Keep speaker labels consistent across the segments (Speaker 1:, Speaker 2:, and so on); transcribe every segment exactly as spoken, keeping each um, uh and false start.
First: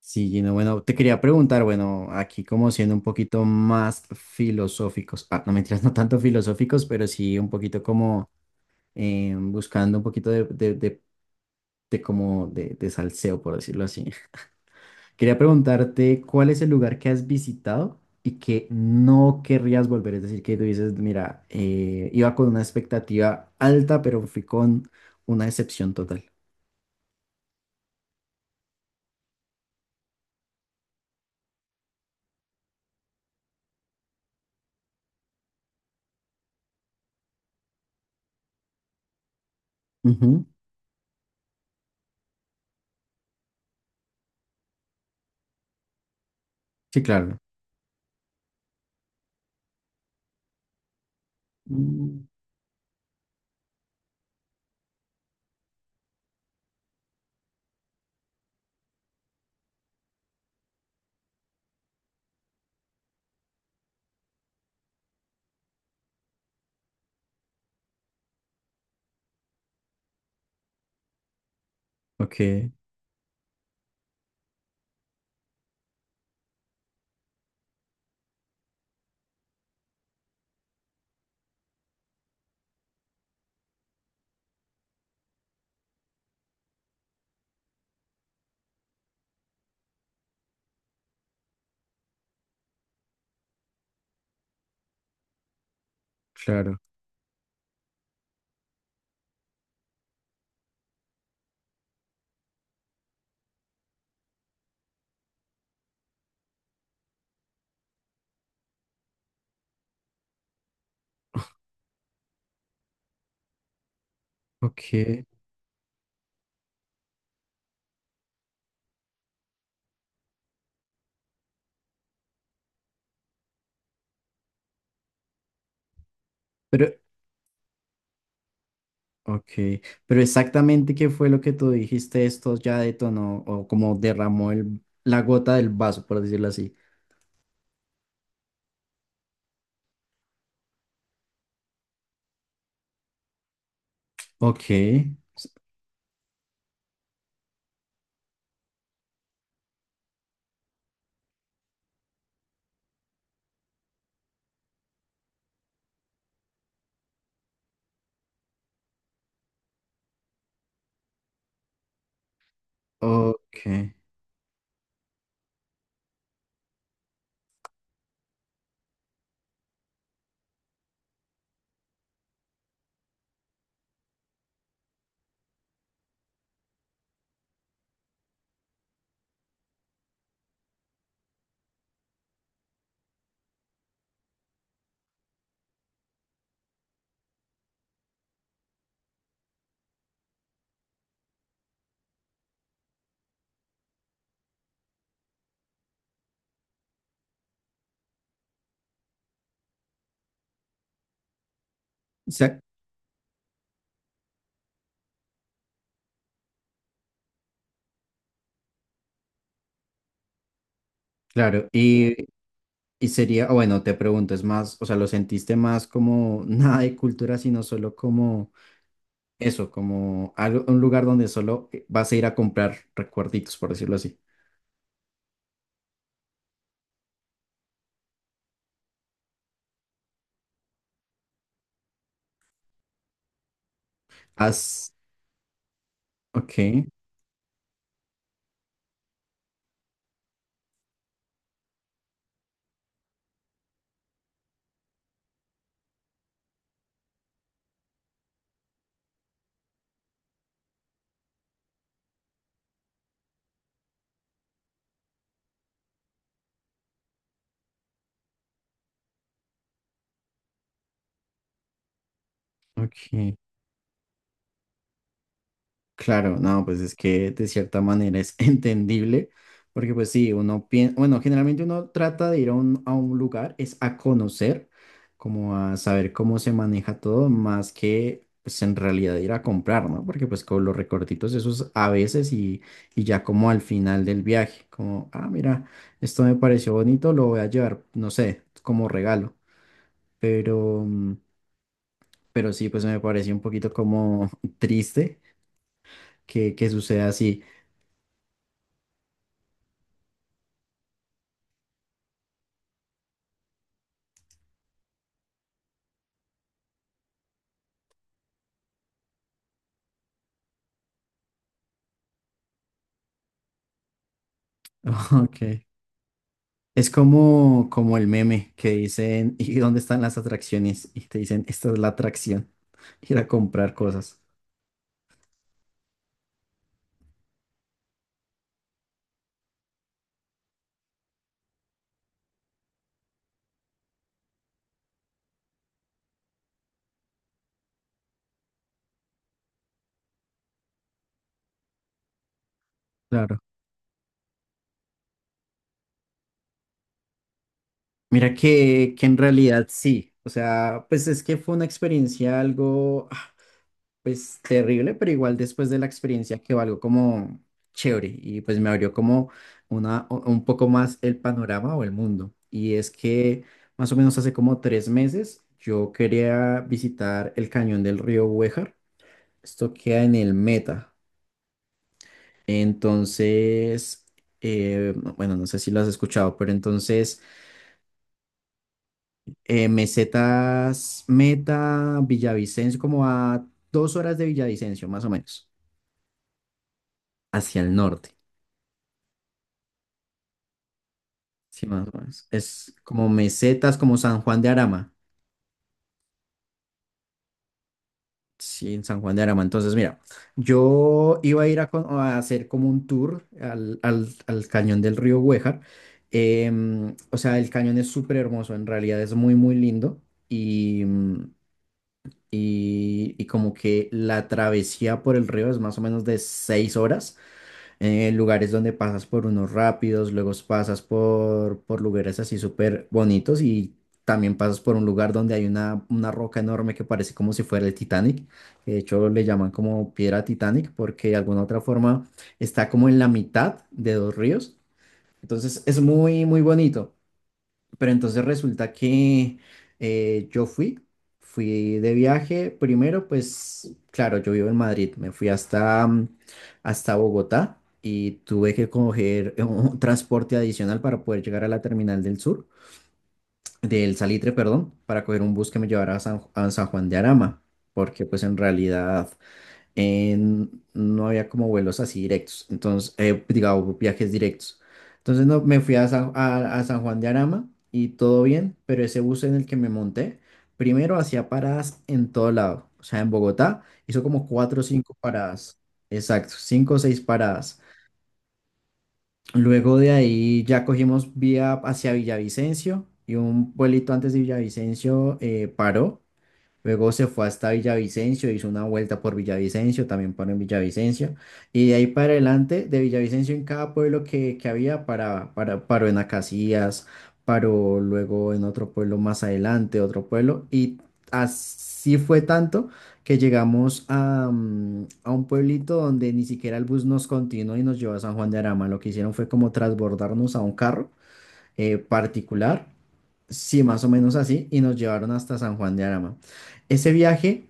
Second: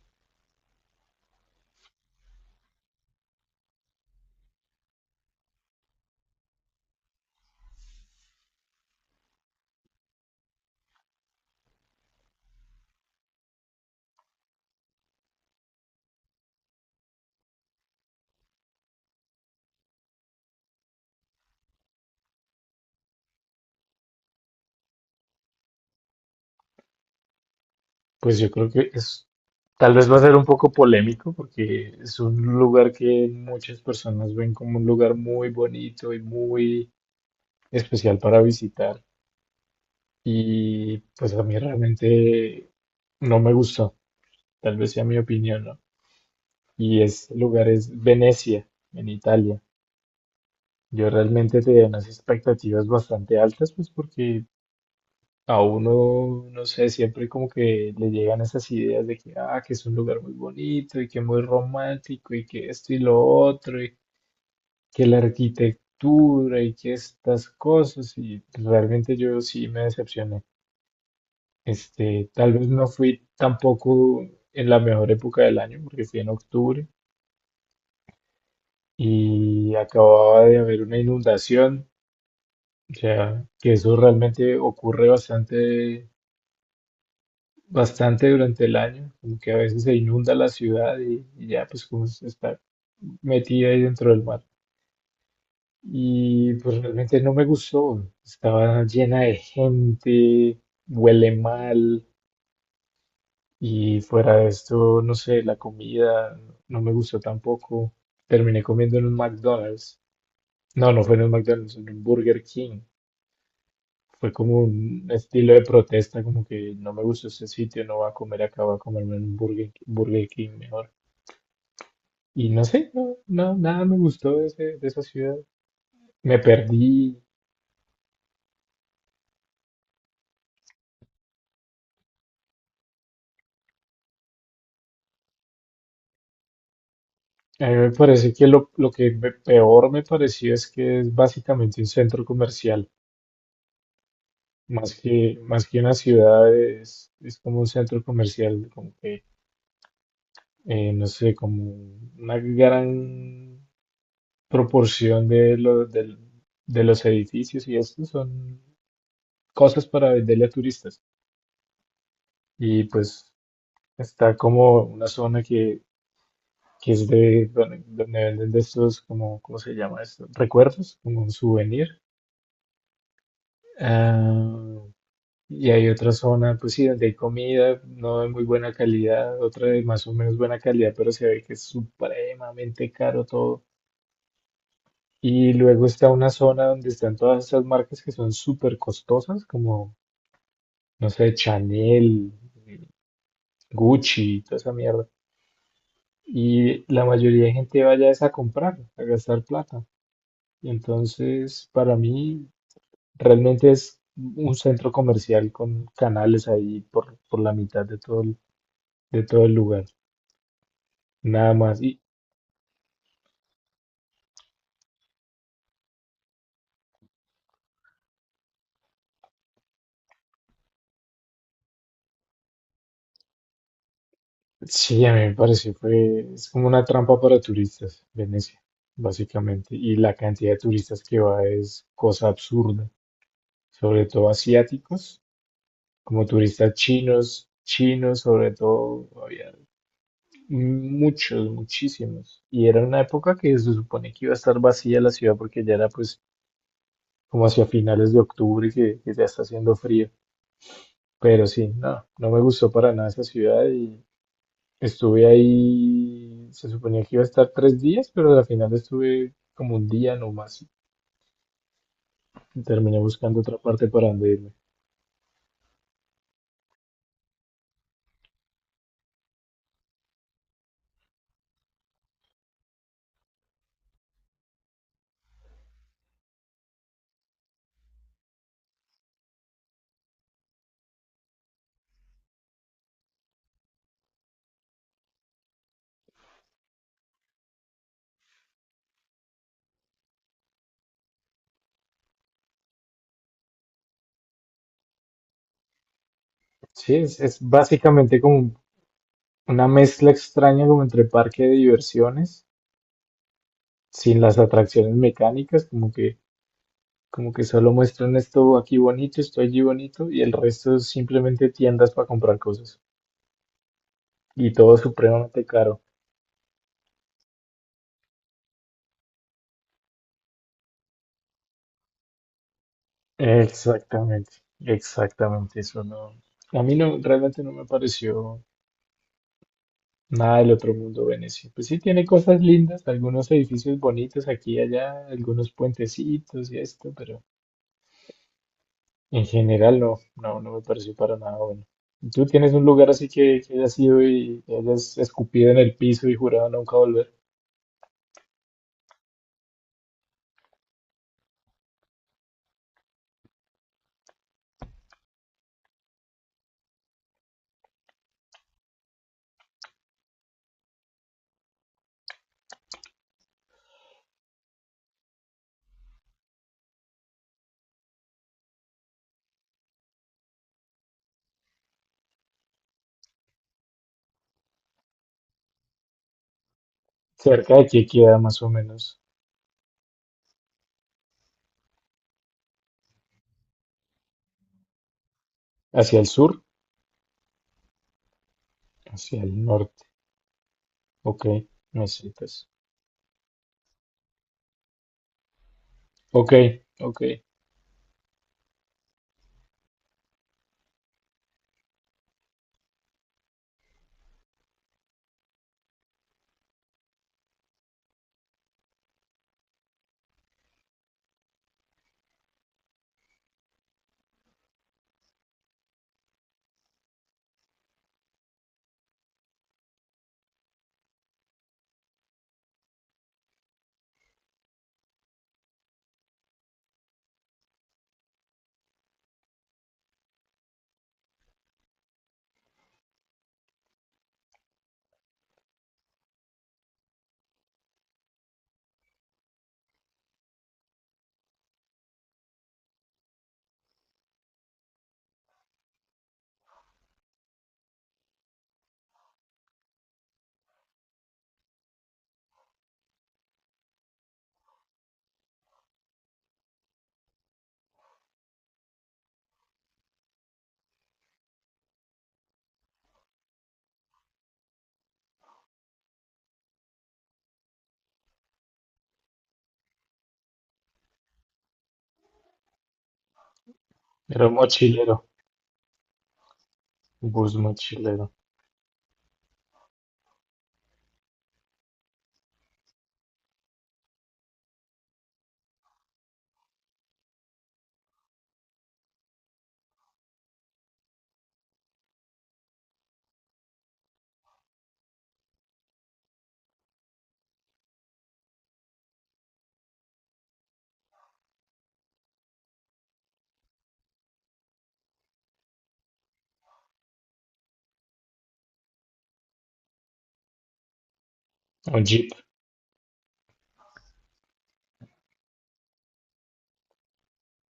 Speaker 1: Sí, Gino, bueno, te quería preguntar, bueno, aquí como siendo un poquito más filosóficos, ah, no mentiras, no tanto filosóficos, pero sí un poquito como eh, buscando un poquito de, de, de, de como de, de salseo, por decirlo así. Quería preguntarte cuál es el lugar que has visitado y que no querrías volver, es decir, que tú dices, mira, eh, iba con una expectativa alta, pero fui con una decepción total.
Speaker 2: Pues yo creo que es, tal vez va a ser un poco polémico porque es un lugar que muchas personas ven como un lugar muy bonito y muy especial para visitar.
Speaker 1: Ujú.
Speaker 2: Y pues a mí realmente no me gustó, tal vez sea mi opinión, ¿no? Y
Speaker 1: Sí,
Speaker 2: ese
Speaker 1: claro.
Speaker 2: lugar es Venecia, en Italia. Yo realmente tenía unas
Speaker 1: Mm.
Speaker 2: expectativas bastante altas, pues porque a uno, no sé, siempre como que le llegan esas ideas de que, ah, que es un lugar muy bonito y que muy romántico y que esto y lo otro y que la arquitectura y que estas cosas y realmente yo sí me decepcioné. Este, tal vez
Speaker 1: Ok,
Speaker 2: no fui tampoco en la mejor época del año porque fui en octubre y acababa de haber una inundación, o sea, que eso realmente ocurre bastante bastante durante el año, como que a veces se inunda la ciudad y, y ya pues como se está metida ahí dentro del mar. Y pues
Speaker 1: claro,
Speaker 2: realmente no me gustó, estaba llena de gente, huele mal y fuera de esto, no sé, la comida no me gustó tampoco. Terminé comiendo en un McDonald's. No, no fue en un McDonald's, en un Burger King. Fue como un
Speaker 1: ok.
Speaker 2: estilo de protesta, como que no me gustó este sitio, no voy a comer acá, voy a comerme en un Burger Burger King mejor. Y no sé, no, no, nada me gustó de, ese- de esa ciudad. Me
Speaker 1: Pero,
Speaker 2: perdí.
Speaker 1: Ok, pero exactamente qué fue lo que tú dijiste, esto ya detonó o como derramó el- la gota del vaso, por decirlo así.
Speaker 2: A mí me parece que lo, lo que me- peor me pareció es que es básicamente un centro comercial,
Speaker 1: Ok,
Speaker 2: más que, más que una ciudad, es, es como un centro comercial, como que, eh, no sé, como una gran proporción de, lo- del- de los edificios y esto son cosas para venderle a turistas. Y pues
Speaker 1: ok.
Speaker 2: está como una zona que que es de donde, donde venden de estos, como, ¿cómo se llama esto? Recuerdos, como un souvenir. Ah, y hay otra zona, pues sí, donde hay comida, no de muy buena calidad, otra de más o menos buena calidad, pero se ve que es supremamente caro todo. Y luego está una zona donde están todas estas marcas que son súper costosas, como, no sé, Chanel, Gucci, toda esa mierda. Y la mayoría de gente vaya es a comprar, a gastar plata. Y entonces, para
Speaker 1: O
Speaker 2: mí,
Speaker 1: sea,
Speaker 2: realmente es un centro comercial con canales ahí por, por la mitad de todo el, de todo el lugar. Nada
Speaker 1: claro,
Speaker 2: más. Y
Speaker 1: y, y sería, o bueno, te pregunto, es más, o sea, lo sentiste más como nada de cultura, sino solo como eso, como algo, un lugar donde solo vas a ir a comprar recuerditos, por decirlo así.
Speaker 2: sí, a mí me pareció, fue, es como una trampa para turistas, Venecia, básicamente. Y la cantidad de turistas que va es cosa absurda, sobre todo
Speaker 1: Has,
Speaker 2: asiáticos, como turistas
Speaker 1: ok,
Speaker 2: chinos, chinos, sobre todo, había muchos, muchísimos. Y era una época que se supone que iba a estar vacía la ciudad porque ya era pues como hacia finales de octubre que, que ya está haciendo frío. Pero sí, no, no me gustó para nada esa ciudad y estuve ahí, se suponía que iba a estar tres días, pero al final estuve como un día nomás y terminé
Speaker 1: ok.
Speaker 2: buscando otra parte para donde irme.
Speaker 1: Claro, no, pues es que de cierta manera es entendible, porque pues sí, uno piensa, bueno, generalmente uno trata de ir a un, a un lugar, es a conocer, como a saber cómo se maneja todo, más que pues en realidad ir a comprar, ¿no? Porque pues con los recortitos esos a veces y, y ya como al final del viaje, como, ah, mira, esto me pareció bonito, lo voy a llevar, no sé, como regalo, pero, mm, pero sí, pues me pareció un poquito como triste que, que
Speaker 2: Sí,
Speaker 1: suceda
Speaker 2: es, es
Speaker 1: así.
Speaker 2: básicamente como un- una mezcla extraña como entre parque de diversiones, sin las atracciones mecánicas, como que, como que solo muestran esto aquí bonito, esto allí bonito y el resto es simplemente tiendas para comprar cosas. Y todo supremamente
Speaker 1: Ok.
Speaker 2: caro.
Speaker 1: Es como, como el meme que dicen, ¿y dónde están las atracciones? Y te dicen, esta es la atracción, ir a comprar cosas.
Speaker 2: Exactamente, exactamente, eso no, a mí no, realmente no me pareció nada del otro mundo Venecia. Pues sí tiene cosas lindas, algunos edificios bonitos aquí y allá, algunos puentecitos y esto, pero en general no, no, no me pareció para nada bueno. ¿Tú tienes un lugar así
Speaker 1: Claro.
Speaker 2: que, que hayas ido y te hayas escupido en el piso y jurado nunca volver?
Speaker 1: Mira que, que en realidad sí, o sea, pues es que fue una experiencia algo, ah, pues terrible, pero igual después de la experiencia quedó algo como chévere y pues me abrió como una, u- un poco más el panorama o el mundo. Y es que más o menos hace como tres meses yo quería visitar el cañón del río Huejar. Esto queda en el Meta. Entonces, eh, no, bueno, no sé si lo has escuchado, pero entonces
Speaker 2: Cerca de aquí queda más o menos,
Speaker 1: eh, Mesetas Meta, Villavicencio, como a dos horas de Villavicencio, más o menos,
Speaker 2: hacia el sur,
Speaker 1: hacia el norte.
Speaker 2: hacia el norte, ok,
Speaker 1: Sí, más o menos.
Speaker 2: mesetas,
Speaker 1: Es como Mesetas, como San Juan de Arama.
Speaker 2: ok, ok,
Speaker 1: Sí, en San Juan de Arama. Entonces, mira, yo iba a ir a, con- a hacer como un tour al, al- al cañón del río Güejar. Em, o sea, el cañón es súper hermoso, en realidad es muy, muy lindo. Y, mm, y, y como que la travesía por el río es más o menos de seis horas, eh, lugares donde pasas por unos rápidos, luego pasas por, por lugares así súper bonitos y también pasas por un lugar donde hay una, una roca enorme que parece como si fuera el Titanic. De hecho, le llaman como piedra Titanic porque de alguna otra forma está como en la mitad de dos ríos. Entonces es muy, muy bonito. Pero entonces resulta que eh, yo fui, fui de viaje. Primero, pues claro, yo vivo en Madrid, me fui hasta, mm, hasta Bogotá y tuve que coger eh, un transporte adicional para poder llegar a la terminal del sur, del Salitre, perdón, para coger un bus que me llevara a San, a San Juan de Arama, porque pues en realidad eh, no había como vuelos así directos, entonces, eh, digamos, viajes directos. Entonces no, me fui a San, a, a San Juan de Arama y todo bien, pero ese bus en el que me monté, primero hacía paradas en todo lado, o sea, en Bogotá hizo como
Speaker 2: pero
Speaker 1: cuatro o cinco
Speaker 2: mochilero.
Speaker 1: paradas, exacto, cinco o seis
Speaker 2: Bus
Speaker 1: paradas.
Speaker 2: mochilero
Speaker 1: Luego de ahí ya cogimos vía hacia Villavicencio y un pueblito antes de Villavicencio eh, paró. Luego se fue hasta Villavicencio, hizo una vuelta por Villavicencio, también paró en Villavicencio. Y de ahí para adelante, de Villavicencio en cada pueblo que, que había, para, para, paró en Acacías, paró luego en otro pueblo más adelante, otro pueblo. Y así fue tanto que llegamos a, mm, a un pueblito donde ni siquiera el bus nos continuó y nos llevó a San Juan de Arama. Lo que hicieron fue como transbordarnos a un carro eh,
Speaker 2: o jeep,
Speaker 1: particular. Sí, más o menos así, y nos llevaron hasta San Juan de Arama. Ese viaje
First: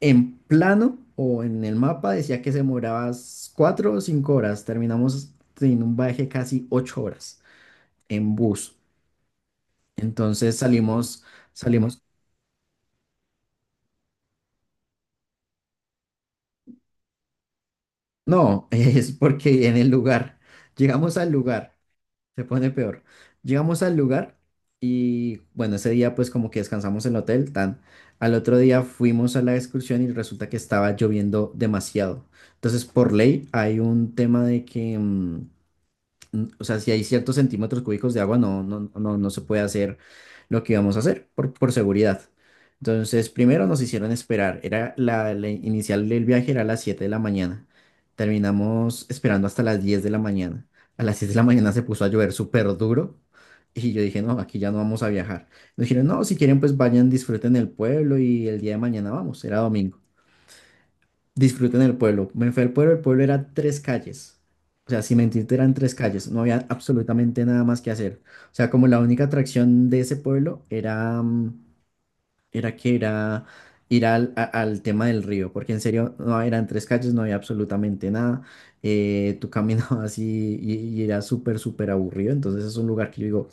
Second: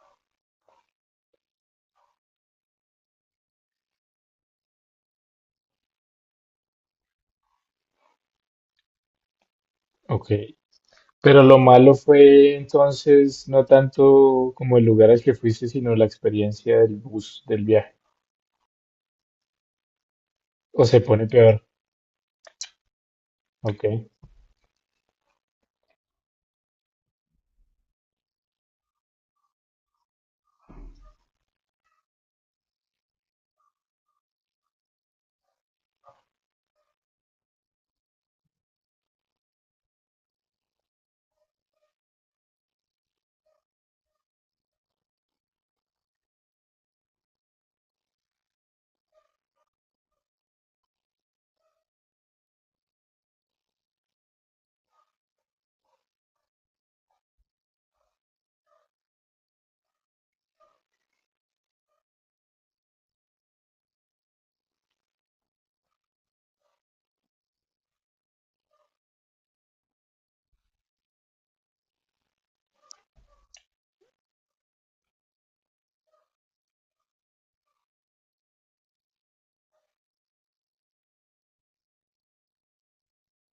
Speaker 1: en plano o en el mapa decía que se demoraba s- cuatro o cinco horas. Terminamos en un viaje casi ocho horas en bus.
Speaker 2: ok.
Speaker 1: Entonces salimos,
Speaker 2: Pero lo malo
Speaker 1: salimos.
Speaker 2: fue entonces no tanto como el lugar al que fuiste, sino la experiencia del bus, del viaje.
Speaker 1: No, es porque en el lugar,
Speaker 2: O se
Speaker 1: llegamos
Speaker 2: pone
Speaker 1: al
Speaker 2: peor,
Speaker 1: lugar. Se pone peor. Llegamos
Speaker 2: ok.
Speaker 1: al lugar y bueno, ese día pues como que descansamos en el hotel, tan. Al otro día fuimos a la excursión y resulta que estaba lloviendo demasiado. Entonces, por ley hay un tema de que mm, n- o sea, si hay ciertos centímetros cúbicos de agua, no, no, no, no se puede hacer lo que íbamos a hacer por, por seguridad. Entonces, primero nos hicieron esperar. Era la, la inicial del viaje era a las siete de la mañana. Terminamos esperando hasta las diez de la mañana. A las siete de la mañana se puso a llover súper duro. Y yo dije, no, aquí ya no vamos a viajar. Nos dijeron, no, si quieren, pues vayan, disfruten el pueblo y el día de mañana vamos. Era domingo. Disfruten el pueblo. Me fui al pueblo, el pueblo era tres calles. O sea, sin mentirte, eran tres calles. No había absolutamente nada más que hacer. O sea, como la única atracción de ese pueblo era, mm, era que era ir al, a- al tema del río, porque en serio, no eran tres calles, no había absolutamente nada. Eh, tú caminabas y, y, y era súper, súper aburrido. Entonces es un lugar que yo digo,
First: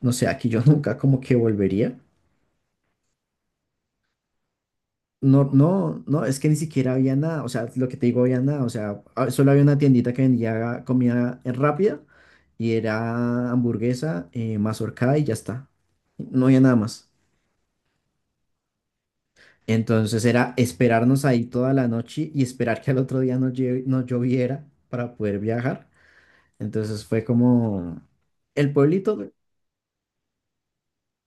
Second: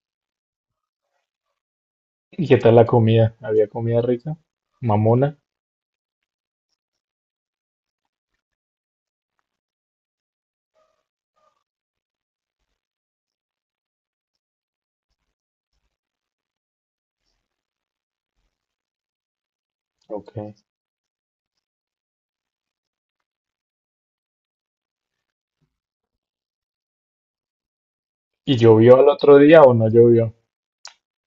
Speaker 1: no sé, aquí yo nunca como que volvería.
Speaker 2: ¿Y qué tal la comida? ¿Había comida rica? ¿Mamona?
Speaker 1: No, no, no, es que ni siquiera había nada, o sea, lo que te digo, había nada, o sea, ah, solo había una tiendita que vendía comida eh, rápida y era hamburguesa, eh, mazorcada y ya está, no había nada más. Entonces
Speaker 2: Ok.
Speaker 1: era esperarnos ahí toda la noche y esperar que al otro día no, lle- no lloviera para poder viajar. Entonces fue como,
Speaker 2: ¿Y
Speaker 1: el
Speaker 2: llovió al
Speaker 1: pueblito.
Speaker 2: otro día o no llovió? O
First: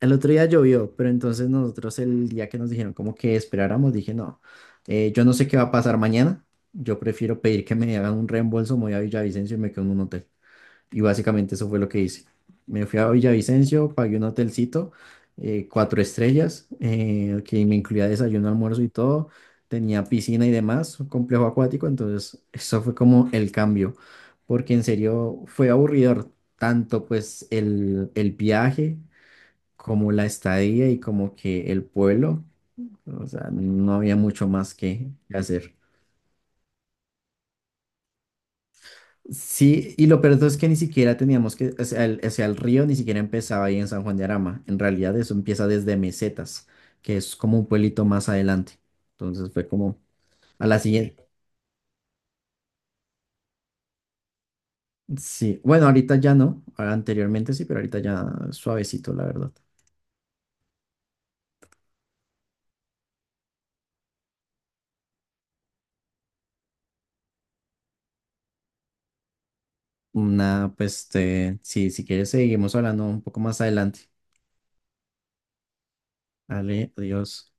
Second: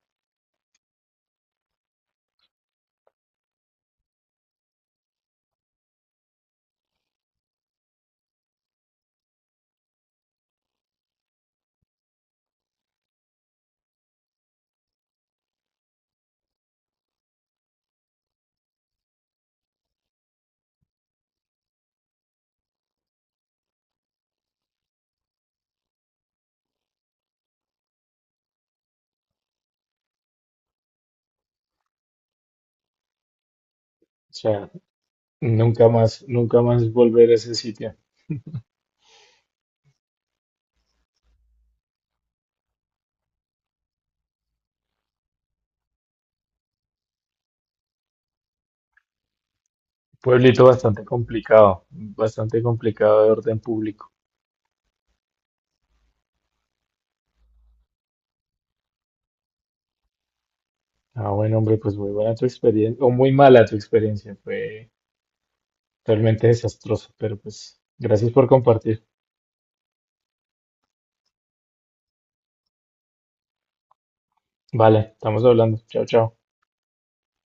Speaker 1: El otro día llovió, pero entonces nosotros el día que nos dijeron como que esperáramos, dije, no, eh, yo no sé qué va a pasar mañana, yo prefiero pedir que me hagan un reembolso, me voy a Villavicencio y me quedo en un hotel. Y básicamente eso fue lo que hice. Me fui a Villavicencio, pagué un hotelcito, eh, cuatro estrellas, eh, que me incluía desayuno, almuerzo y todo, tenía piscina y demás, un complejo acuático, entonces eso fue como el cambio, porque en serio fue aburridor tanto pues el, el viaje como la estadía y como que el pueblo, o sea, no había mucho
Speaker 2: sea,
Speaker 1: más que hacer.
Speaker 2: nunca más, nunca más volver a ese sitio.
Speaker 1: Sí, y lo peor de todo es que ni siquiera teníamos que, o sea, el, o sea, el río ni siquiera empezaba ahí en San Juan de Arama, en realidad eso empieza desde Mesetas, que es como un pueblito más adelante. Entonces fue como
Speaker 2: Pueblito
Speaker 1: a la
Speaker 2: bastante
Speaker 1: siguiente.
Speaker 2: complicado, bastante complicado de orden público.
Speaker 1: Sí, bueno, ahorita ya no, ahora anteriormente sí, pero ahorita ya suavecito, la verdad.
Speaker 2: Ah, bueno, hombre, pues muy buena tu experiencia, o muy mala tu experiencia, fue realmente desastroso, pero pues gracias por compartir.
Speaker 1: Nada, pues, este, sí, si quieres seguimos hablando un poco más adelante.
Speaker 2: Vale, estamos hablando. Chao, chao.
Speaker 1: Dale, adiós.